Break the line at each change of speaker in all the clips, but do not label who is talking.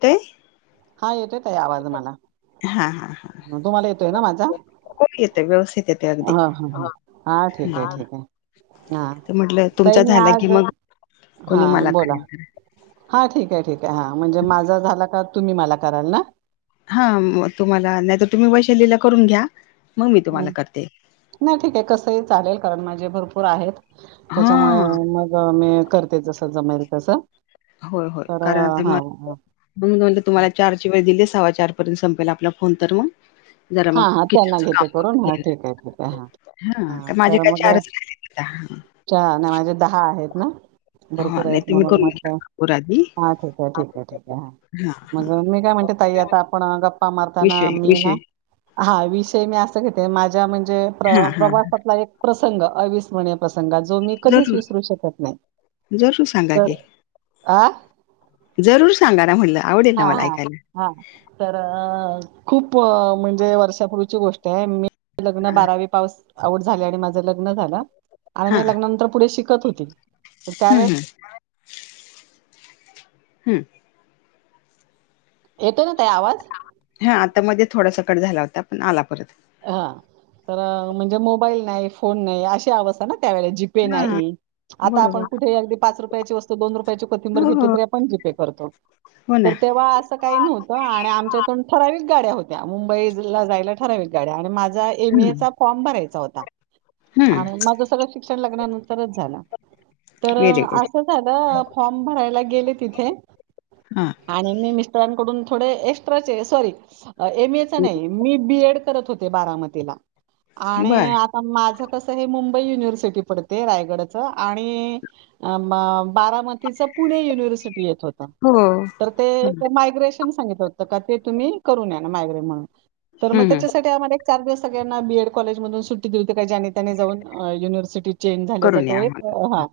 ते?
हा. येतोय ताई आवाज मला.
हा हा
तुम्हाला येतोय ना माझा?
हो येतोय. व्यवस्थित येतोय अगदी.
हा हा हा हा ठीक आहे ठीक आहे हा
त म्हटलं
ताई
तुमचा
मी
झाला कि
आज
मग, तुम्ही मला कॉल करा.
हां. ठीक ए. ठीक ए. हां. म्हणजे माझा झाला का तुम्ही मला कराल ना?
हां. तुम्हाला. नाहीतर तुम्ही वैशालीला करून घ्या. मग मी तुम्हाला
हं.
करते.
नाही ठीक आहे. कसंही चालेल. कारण माझे भरपूर आहेत.
हा
त्याच्यामुळे मग मी करते जस जमेल तस. तर -हा. ह.
म्हणून म्हटलं तुम्हाला चारची वेळ दिली. सव्वा चार पर्यंत संपेल आपला फोन तर मग- जरा
हा
मग
हा त्यांना
किचनच
घेते
काम
हा
करून
ठीक आहे ठीक आहे हा
[unintelligible] हां. माझे काय चारच [unintelligible]
चार नि माझे दहा आहेत ना?
हा
भरपूर
नाही
आहेत
तुम्ही
म्हणून
करून
मग,
घ्या भरपूर आधी
हां. ठीक ए. ठीक ए. ठीक आहे हां.
हा
मग मी काय म्हणते ताई, आता आपण गप्पा मारताना
विषय
मी
विषय
ना- हां. विषय मी असा घेते. माझ्या म्हणजे
हा हा
प्रवासातला एक प्रसंग अविस्मरणीय. प्रसंग. जो मी कधीच
जरूर
विसरू शकत नाही.
जरूर सांगा
तर
की
आ?
जरूर सांगा ना म्हणलं. आवडेल
हा
मला
हा
ऐकायला.
हा तर -खूप म्हणजे वर्षापूर्वीची गोष्ट आहे. मी- लग्न बारावी पास आऊट झाले आणि माझं लग्न झालं. आणि मी लग्नानंतर पुढे शिक- -त होती. तर त्यावेळेस
हं. हं. हम्म.
येतो ना ताई आवाज?
हां. आत्ता मध्ये थोडासा कट झाला होता. पण आला परत.
हा. तर म्हणजे मोबाईल नाही. फोन नाही अशी अवस्था ना त्यावेळी जी - -पे
हा
नाही. आता
बरोबर
आपण कुठेही अगदी पाच रुपयाची वस्तू, दोन रुपयाची- कोथिंबीर
हो
घेतो
हो
तरी आपण जी पे करतो.
हो ना
तर तेव्हा अस- तस काही नव्हत. आणि आमच्यातून ठराविक गाड्या होत्या. मुंबई ला जायला ठराविक गाड्या. आणि माझा एम ए चा
हम्म
फॉर्म भरायचा होता. आणि माझ सगळं शिक क्षण लग्नानंतरच झाल. तर
व्हेरी गुड
असं झालं फॉर्म भरायला गेले तिथे.
हा.
आणि मी मिस्टरांकडून थोडे एक्स्ट्राचे, सॉरी एम ए चा नाही. मी बी एड करत होते. बारामतीला. आणि
बर
आ पण माझं कसं हे मुंबई युनिव्हर्सिटी पडते. रायगडच. आणि अ म बारामतीचा पुणे युनिव्हर्सिटी येत होती.
हो
तर ते
हम्म
मायग्रेशन सांगितल होतं. का ते तुम्ही करून या. मायग्रेन म्हणून. तर म
हम्म
त्या मध्ये एक चार दिवस सगळ्यांना बी एड कॉलेजधून सुटी दिली होते का, ज्याने त्याने जाऊन युनिवर्सिटीत चेंज झाल्याचा
करून
तो
या
एक,
आम्हाला
हा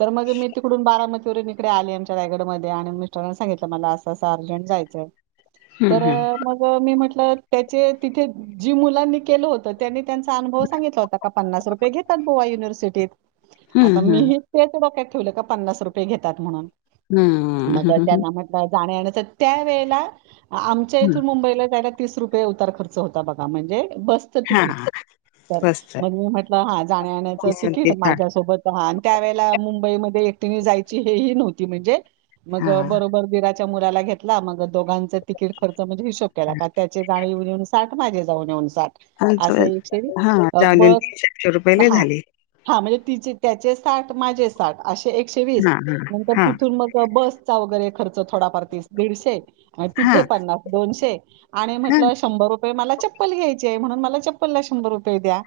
तर मग मी तो तिकडून बारामतीवरुण इकडे आली. आमच्या रायगड मध्ये. आणि मिस्टरांना सांगितलं मला असं असं अर्जंट जायचंय.
हम्म
तर
हम्म
मग मी म्हटलं त्याचे तिथे जी मुलांनी केलं होतं त्यांनी त्यांचा अनुभव सांगितला होता. का पन्नास रुपये घेतात बुवा युनिव्हर्सिटीत.
हम्म
आता
हम्म.
मीही तेच डोक्यात ठेवलं का पन्नास रुपये घेतात म्हणून.
हम्म
मग
हम्म
त्यांना म्हटलं जाण्या येण्याचं. त्या वेळेला
हम्म
आमच्याइथुन मुंबईला जायला तीस रुपये उतार खर्च होता बघा. म्हणजे बस
हा
चतिकीट. तर
मस्त
मग मी म्हटलं हा जाण्याण्याचं
बेसन ते
तिकीट.
ताक
माझ्यासोबत त्यावेळेला मुंबईमध्ये एकटेने जायची हेही नव्हती म्हणजे. मग
हा
बरोबर दिरा च्या मुलाला घेतला. मग दोघां तिकीट खर्च. म्हणे हिशोब केला. त्याची जाणे येऊन साठ माझे जाऊन येऊन साठ.
हा
असं एक
जाऊन येऊन
बस,
तीनशे आठशे रुपये लय
हा.
झाले
हा म्हणजे तिचे त्याचे साठ. माझे साठ. असे एकशे वीस.
हा
नंतर
हा
तिथून मग बस चा वगैरे खर्च थोडाफार तीस दीडशे.
हा
तिथे पन्नास, दोनशे. आणि
हा हा
म्हटलं शंभर रु मला चप्पल घ्यायचीये. म्हणून मला चप्पल ला शंभर रुपये द्या.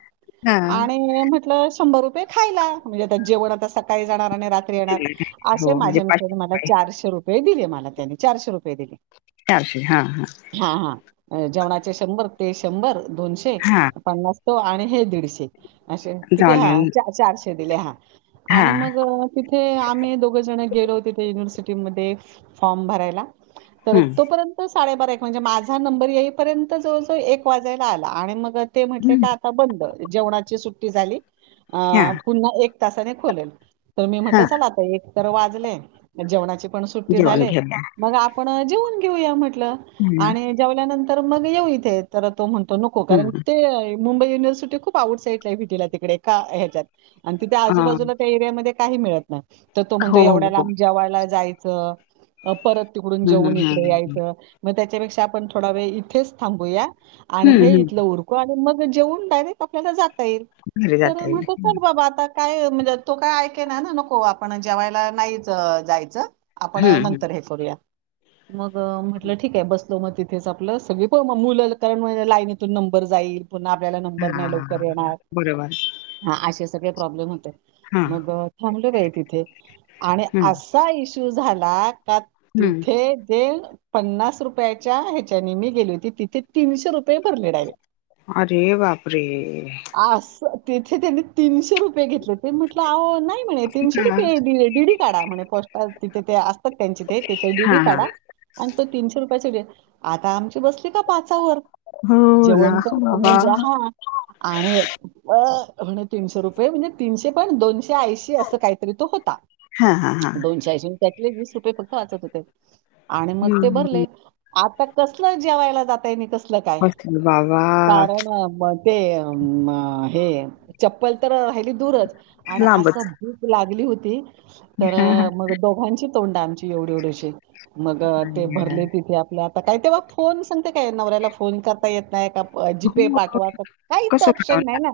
हा
आणि म्हटलं शंभर रुपये खायला. म्हणजे आ जेवण आता सकाळी जाणार आणि रात्री येणार. असे
हो म्हणजे
माझ्या
पाचशे
मिस्टरांनी मला
रुपये
चारशे रुपये दिले मला त्यांनी. चारशे रुपये दिले.
चारशे, हा हा.
हा हा. जेवणाचे शंभर. ते शंभर दोनशे.
हा
पन्नास तो. आणि हे दीडशे. असे किती
जाऊन
हा
येऊन
चारशे दिले. हा
हा
आणि मग तिथे आम्ही दोघं जण गेलो तिथे युनिव्हर्सिटीमध्ये. फॉर्म भरायला. तर तोपर्यंत साडेबारा एक, माझा नंबर येईपर्यंत जवळजवळ एक वाजायला आला. आणि मग ते म्हटले
हम्म
का आता बंद. जेवणाची सुट्टी झाली. अ
हा
पुन्हा एक तासाने खोलेल. तर मी म्हटलं
हा
चला आता एक तर वाजले. जेवणाची पण सुट्टी
जेवण
झाली.
घेऊया.
मग आपण जेवून घेऊया म्हटलं.
हम्म.
आणि जेवल्यानंतर मग येऊ इथे. तर तो म्हणतो नको. कारण
हम्म.
ते मुंबई युनिव्हर्सिटी खूप आउट साईटलाये. व्हीटीला तिकडे एका ह्याच्यात. आणि तिथे
अ,
आजूबाजूला त्या एरियामध्ये काही मिळत नाही. तर तो म्हणतो
हो,
एवढ्या
हो, हो.
लांब जेवयला जायचं. परत तिकडून
हं, हं,
जेवून इकडे
हं, हं.
यायचं. मग त्याच्यापेक्षा आपण थोडा वेळ इथेच थांबूया. आणि
हं,
हे
हं.
इथलं उरकू. आणि मग जेवून. डायरेक्ट आपल्याला जाता येईल.
घरी
तर
जाता येईल.
म्हटल चल बाबा आता. काय म्हणजे तो काय ऐके ना. नको. आपण जेवायला नाहीच जायचं. आपण
हं, हं.
नंतर हे करूया. मग म्हटलं ठीके. बसलो मग तिथेच आपलं. सगळी हो मग मुलं कारण लाईनितून नंबर जाईल पुन्हा आपल्याला नंबर नाही लवकर
हां.
येणार.
बरोबर.
हा असे सगळे प्रॉब्लेम होते.
हां.
मग थांबलं बाई तिथे आणि
हं,
आ का इश्यू झाला का
हं.
तिथे ते पन्नास रुपयाच्या ह्याच्याने मी गेली होती तिथे तीनशे रुपये भरले डायरेक्ट.
अरे बापरे!
अस तिथ त्यांनी तीनशे रुपये घेतले. ते म्हटलं अहो नाही म्हणे तीनशे
हां, हां.
रुपये डीडी काढा म्हणे पोस्ट तिथे ते त्यांचे ते तिथे डीडी
हां.
काढा आणि तो तीनशे रुपया आता आमची बस ते का पाचावर
हो ना
जेवण तर
बाबा.
म्हणजे हा आणि अ म्हणे तीनशे रुपये म्हणजे तीनशे पण दोनशे ऐंशी असं काहीतरी तो होता
हां, हां, हां.
दोनशे ऐंशी त्यातले वीस रुपये फक्त वाचत होते आणि मग ते
हं.
भरले आता कसलं जेवायला जातय कसल काय
बसले बाबा
कारण ते हे चप्पल तर राहिली दूरच आणि असं
लांबच.
भूक लागली होती तर
हां, हां.
दोघांची तोंड आमची एवढी, एवढीशी मग
आई
ते
ग!
भरले तिथे आपले आता काय तेव्हा. कोन सांगते काय नवऱ्याला फोन करता येत नाही का जी पे
हो, हो.
पाठवा तर काहीच
कसं
ऑप्शन
कळवणार?
नाहीना,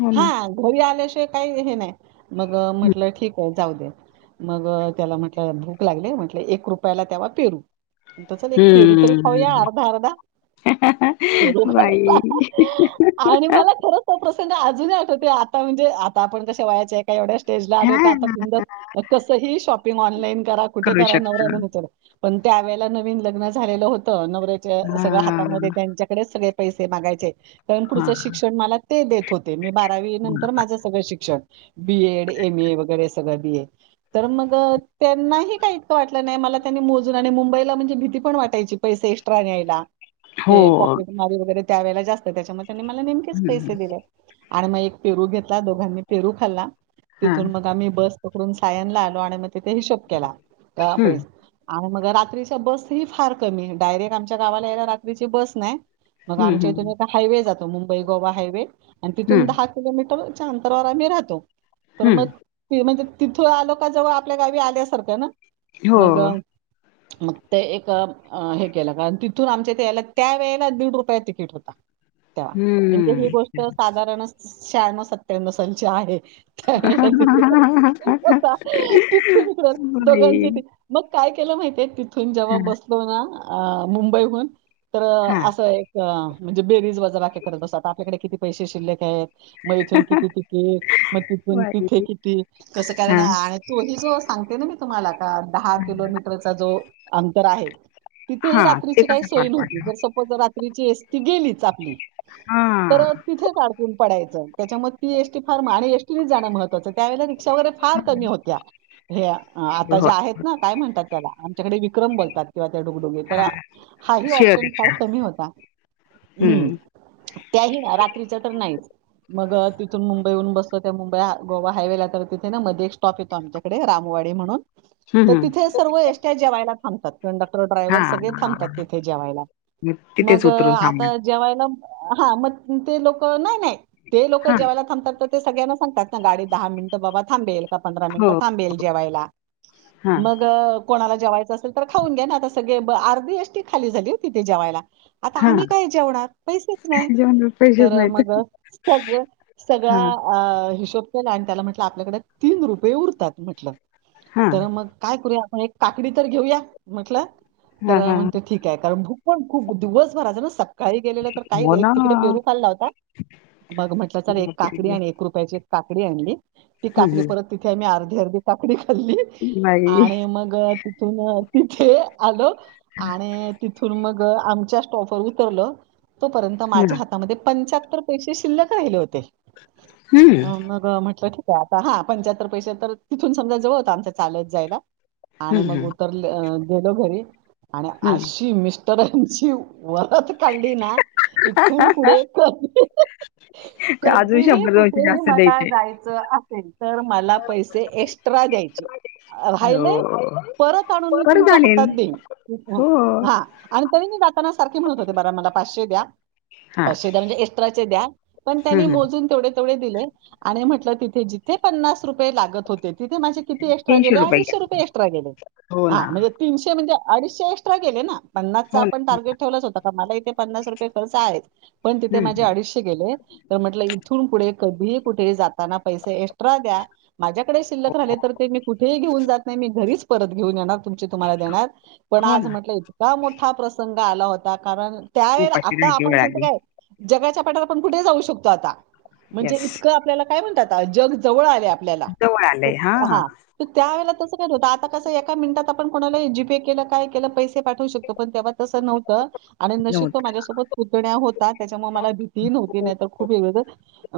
हो ना.
हा. घरी आल्याश काही हे नाही मग
हं.
म्हटलं ठीक आहे. जाऊद्या म्हटलं मग त्याला म्हटलं भूक लागले म्हटलं एक रुपयाला तेव्हा पेरू. म्हटलं चल एक पेरू तर
हं.
अर्धा, अर्धा पेरु खायला
बाई.
आणि मला खरच तो प्रसंग अजूनही आठवते आता म्हणजे आता आपण कश वयाच्या काय एवढ्या स्टेज ला आलोय आता
हां.
बि कसंही शॉपिंग ऑनलाईन करा कुठे
करू
करा
शकतो.
नवऱ्याला नाही विचारत. पण त्यावेळेला नवीन लग्न झालेलं होतं नवऱ्याच्या सगळ
हां,
हातामध्ये त्यांच्या सगळे पैसे मागायचे कारण पुढच
हां.
शिक्षण मला ते देत होते मी बारावी नंतर माझ सगळं शिक्षण बी, एड, एम, ए वगैरे सगळं बी, ए तर मग त्यांनाही काही इतकं वाटलं नाही मला त्यांनी मोजून आणि मुंबईला म्हणजे भीती पण वाटायची. पैसे एक्स्ट्रा न्यायला ते
हो.
पॉकेट मरी वगैरे त्या वेळेला जास्त त्याच्यामुळे त्यांनी मला न ते पैसे
हं.
दिले आणि मग एक पेरु घेतला दोघांनी पेरू खाल्ला तिथून
हां.
मग आम्ही बस पकडून सायनला आलो आणि मग तिथे हिशोब केला पै
हं.
आणि मग रात्रीच्या बस ही फार कमी डायरेक्ट आमच्या गावाला यायला रात्रीची बस नाही. मग
हं,
आमच्या इथून
हं.
एक हायवे जातो मुंबई गोवा हायवे आणि तिथून
हं,
दहा किलोमीटरच्या अंतरावर आम्ही राहतो तर
हं.
मग म्हणजे तिथून आलो का जवळ आपल्या गावी आल्यासारख्या ना
हो.
मग मग ते एक हे केलं कारण तिथून आमच्या त्याला त्या वेळेला दीड रुपया तिकीट होता. तेव्हा म्हणजे ही
हं.
गोष्ट साधारण शहाण्णव, सत्त्याण्णव ची आहे. चित्रपट होता तिथून इकडे दोघांनी
बाई!
मग काय केलं माहिती आहे तिथून जेव्हा
हां,
बसलो ना मुंबईहून तर
हां.
असं एक बेरीज, वजाबाकी करत असत आता आपल्याकडे किती पैसे शिल्लेक आहेत. मग इथून किती तिकेट मग तिथून तिथे
बाई!
किती कसं
हां,
कारण तोही जो सांगते ना मी तुम्हाला का दहा
हां.
किलोमीटरचा जो अंतर आहे. तिथही
हां, ते
रात्रीची काही
कसं पार
सोय नव्हती
पाडलं मग?
जसं हो त्या रात्रीची एसटी गेलीच आपली तर
हां.
तिथेच अडकून पडायचं त्याच्यामुळे ती एसटी फार म आणि एसटीनेच जाणं महत्वाचं त्या वेळेला रिक्षा वगैरे फार कमी
हं.
होत्या हे आता
हो.
ज्या आहेत. नाय काय म्हणतात त्याला आमच्याकडे विक्रम बोलतात. किंवा त्या डुगडुगी तर हाही
शेअर
ऑप्शन फार
रिक्षा.
कमी होता. हम्म
हं.
त्याही ना रात्रीच्या तर नाहीच. मग तिथून मुंबईहून बसलो त्या मुंबई गोवा हायवेला तर तिथे ना मध्ये एक स्टॉप येतो आमच्याकडे, रामवाडी म्हणून
हं,
तर
हं.
तिथे सर्व एष्ट्या जेवायला थांबतात. कंडक्टर ड्रायव्हर सगळे
हां.
थांबतात तिथे जेवायला
तिथेच
मग
उतरून थांबलेत.
आता जेवायला हा मग ते लोक नाय नाय, ते लोक
हां.
जेवायला थांबतात तर ते सगळ्यांना सांगतात ना, गाडी दहा मिनटं बाबा थांबेल. पंधरा
हो.
मिनटं थांबेल जेवायला
हां,
मग कोणाला जेवायचं असेल तर खाऊन घ्या ना आता सगळे अर्धी एष्टटी खाली झाली तिथे जेवायला आता
हां.
आम्ही काय जेवणार पैसेच नाही
जेवणाला पैसेच
तर
नाहीत.
मग सगळं सगळा
हां,
अ हिशोब केला आणि त्याला म्हटलं आपल्याकडे तीन रुपये उरतात म्हटलं.
हां.
तर मग काय करूया आपण एक काकडी तर घेऊया म्हटलं तर
हां, हां.
म्हणते ठीक आहे कारण भूक पण खूप दिवसभरचं ना सक काळी गेलेलं तर काही
हो
एक
ना.
तिकडे पेरू खाल्ला होता मग म्हटलं च एक काकडी
बापरे!
आणि एक रुपयाची काकडी आणली ती
हं,
काकडी
हं.
परत तिथे आम्ही अर्धी अर्धी काकडी खाल्ली.
बाई!
आणि मग तिथून तिथे आलो आणि तिथून मग आमच्या स्टॉप वर उतरलो तोपर्यंत
हां.
माझ्या हात तमध्ये पंचाहत्तर पैसे शिल्लक राहिले होते.
हं.
हा मग म्हटलं की ते आता हां पंच्याहत्तर पैसे तर तिथून समजा जवळच आमच्या चालत जायला. आणि
हम्म
मग
हम्म
उतरले गेलो घरी आणि
हम्म.
आशी मिस स्टरांची वरात काढली ना इथून पुढे कधी
अजून
कधीही
शंभर दोनशे
कुठेही
जास्त
मला
द्यायचे
जाय चं असेल तर मला पैसे एक्स्ट्रा द्यायचे राहिले
हो
परत आणून मी
परत
तुमच्या
आणेन
हातात देईन. हा
हो
हा आणि तरी मी जाताना सारखी म्हणत होते, जरा मला पाचशे द्या.
हा
पाचशे द्या म्हणजे एस्ट्राचे द्या पण
हम्म
त्यानी
हम्म.
मोजून तेवढे तेवढे दिले आणि म्हंटले तिथे जिथे पन्नास रुपये लागत होते तिथे माझे किती एक्स्ट्रा
तीनशे
गेले अडीशे
घ्या
रुपये एक्स्ट्रा गेले.
हो
हा
ना
म्हणजे तीनशे म्हणजे अडीचशे एक्स्ट्रा गेले ना पन्नास चा
हो ना
आपण
हो
टार्गेट ठेवलाच होता कारण मला ईथे पन्नास रुपये खर्च आहे. पण तिथे
हम्म
माझे
हम्म.
अडीचशे गेले तर म्हटलं इथून पुढे कधीही कुठेही जातना पैशे एक्स्ट्रा द्या माझ्याकडे शिल्लक राहिले तर ते मी कुठेही घेऊन जात नाही मी घरीच परत घेऊन येणार तुमचे तुम्हाला देणार पण
हो
आज
ना
म्हटलं इतका मोठा प्रसंग आला होता कारण त्या वेळेला
उपाशी
आता
राहायची
आपण
वेळ
सांगतो
आली
काय जगाच्या पाठीवर आपण कुठेही जाऊ शकतो आता म्हणजे
येस
इतकं आपल्याला काय म्हणतात आता जग जवळ आलंय आपल्याला
जवळ आलंय हा
हां त्यावेळेला तसं होत होतं आता कसं एका मिनिटात आपण कोणाला जीपे केलं काय केलं पैसे पाठवू शकतो पण तेव्हा तंसं नव्हतं. आणि नशीब तो माझ्यासोबत पुतण्या होता त्याच्यामुळे मला भीती नव्हती नाही तर खूप वेगळं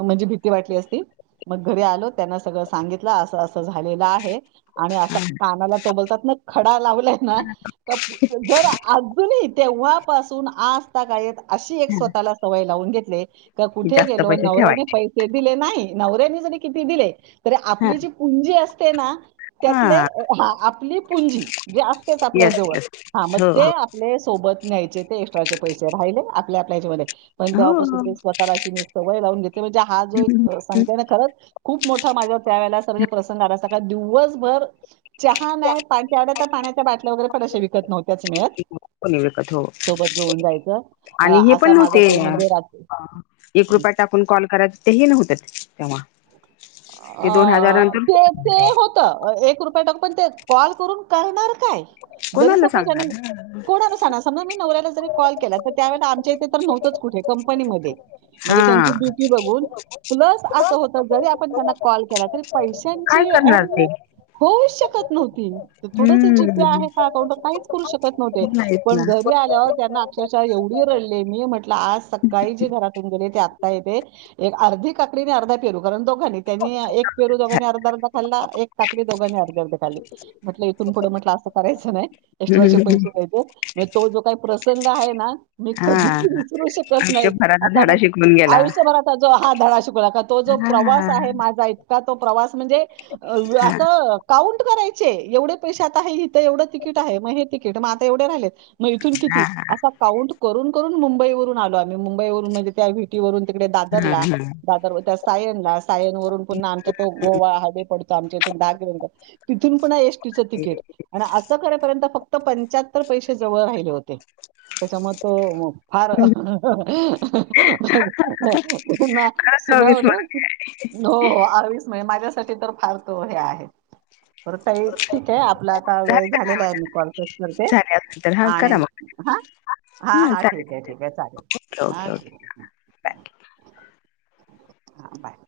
म्हणजे भीती वाटली असती. मग घरी आलो त्यांना सगळं सांगितलं असं असं झालेलं आहे. आणि असा
नव्हतं
कानाला तो बोलतात ना खडा लावलाय ना जर अजून ही तेंव्हापासून आज तागायत अशी एक स्वतःला सवय लावून घेतले का
की
कुठे
जास्त
गेलो
पैसे
नवऱ्याने
ठेवायचे
पै से दिले नाही नवऱ्यानी जरी किती दिले तरी
हा
आपली जी पुंजी असते ना त्यातले
हा
आपली पुंजी जे असतेच आपल्या
येस
जवळ
येस
हा मग
हो
ते
हो
आपले सोबत न्यायचे ते एक्स्ट्राचे पैसे राहिले आपल्या आपल्याच्या मध्ये पण
हो
तेव्हापासून
हो.
ते स्वतःला अशी मी सवय लावून घेतली म्हणजे हा जो
हम्म,
एक
हम्म.
सांगतोय ना खरंच खूप मोठा माझ्या त्या वेळेला अस म्हणजे प्रसंग आला का दिवसभर चहा नाय पा त्यावेळेला तर पाण्याच्या बाटल्या वगैरे पण अशा विकत नव्हत्याच मिळत
कोणी विकत हो
सोबत घेऊन जायचं अ
आणि हे पण
असा माझा
नव्हते
तो म्हणजे रा
फोन कॉल करा तेही नव्हतं तेव्हा ते दोन हजार
अं
नंतर
ते ते हो तं एक रुपया टाकून पण ते कॉल करून करणार काय? जरी
कुणाला
सपोज आणि
सांगणार?
कोणाला सांगणार समजा मी नवऱ्याला जरी कॉल केला तर त्यावेळेला आमच्या इथे तर नव्हतंच कुठे कंपनीमध्ये. म्हणजे
हा
त्यांची ड्युटी बघून प्लस असं होतं जरी आपण त्यांना कॉल केला तरी
काय
पैशांची
करणार ते
अरेंजमेंट होऊच शकत नव्ह री थोडस जी पी
हम्म
आहे का अकाउंट काहीच करू शकत नव्हते
नाहीच ना
पण घरी आल्यावर त्यांना एवढी रडले मी म्हटलं आज सकाळी जे घरातून गेले ते आत्ता येते एक अर्धी काकडी आणि अर्धा पेरू कारण दोघांनी त्यांनी एक पेरू दोघांनी अर्धा अर्धा खाल्ला एक काकडी दोघांनी अर्धी अर्धी खाल्ली म्हटलं इथून पुढं म्हटलं असं करायचं नाही एक्स्ट्राचे पैसे घ्यायचे म तो जो काही प्रसंग आहे ना मी
हा
कधीच विसरू शकत नाही
आयुष्यभराचा
असा
धडा शिकवून गेला
आयुष्यभराचा जो हा धडा शिकला तो जो
हा
प्रवास
हा
आहे माझा इतका तो प्रवास म्हणजे
हा
असं काउंट करायचे एवढे पैसे आता हे हिथं एवढं तिकीट आहे मग हे तिकीट मग आता एवढे राहिलेत. मग इथून
हा
किती असा काउंट करून करून मुंबईवरून आलो आम्ही मुंबईवरून म्हणजे त्या टी वरुण तिकडे
हा
दादरला दादर त्या सायनला सायनवरुण पुन्हा आमचा तो गोवा हायवे पडतो आमच्या इथून दहा किलोमीटर तिथून पुन्हा एस टिचं तिकीट आणि असं करेपर्यंत फक्त पंच्याहत्तर पैसे जवळ राहिले होते त्याच्यामूळ तो फार
खरंच
सुनावलं
अविस्मरणीय
हो हो अविस्मय माझ्यासाठी तर फार तो हे आहे. बर ताई ठीक आहे आपला आता वेळ
झाले का दहा
झालेला आहे मी कॉल कट करते.
मिनिट झाले असतील तर हा
आणि
करा मग
हा हा हा ठीक आहे ठीक आहे चालेल हा
ओके ओके
ठीक
बाय
आहे. हा बाय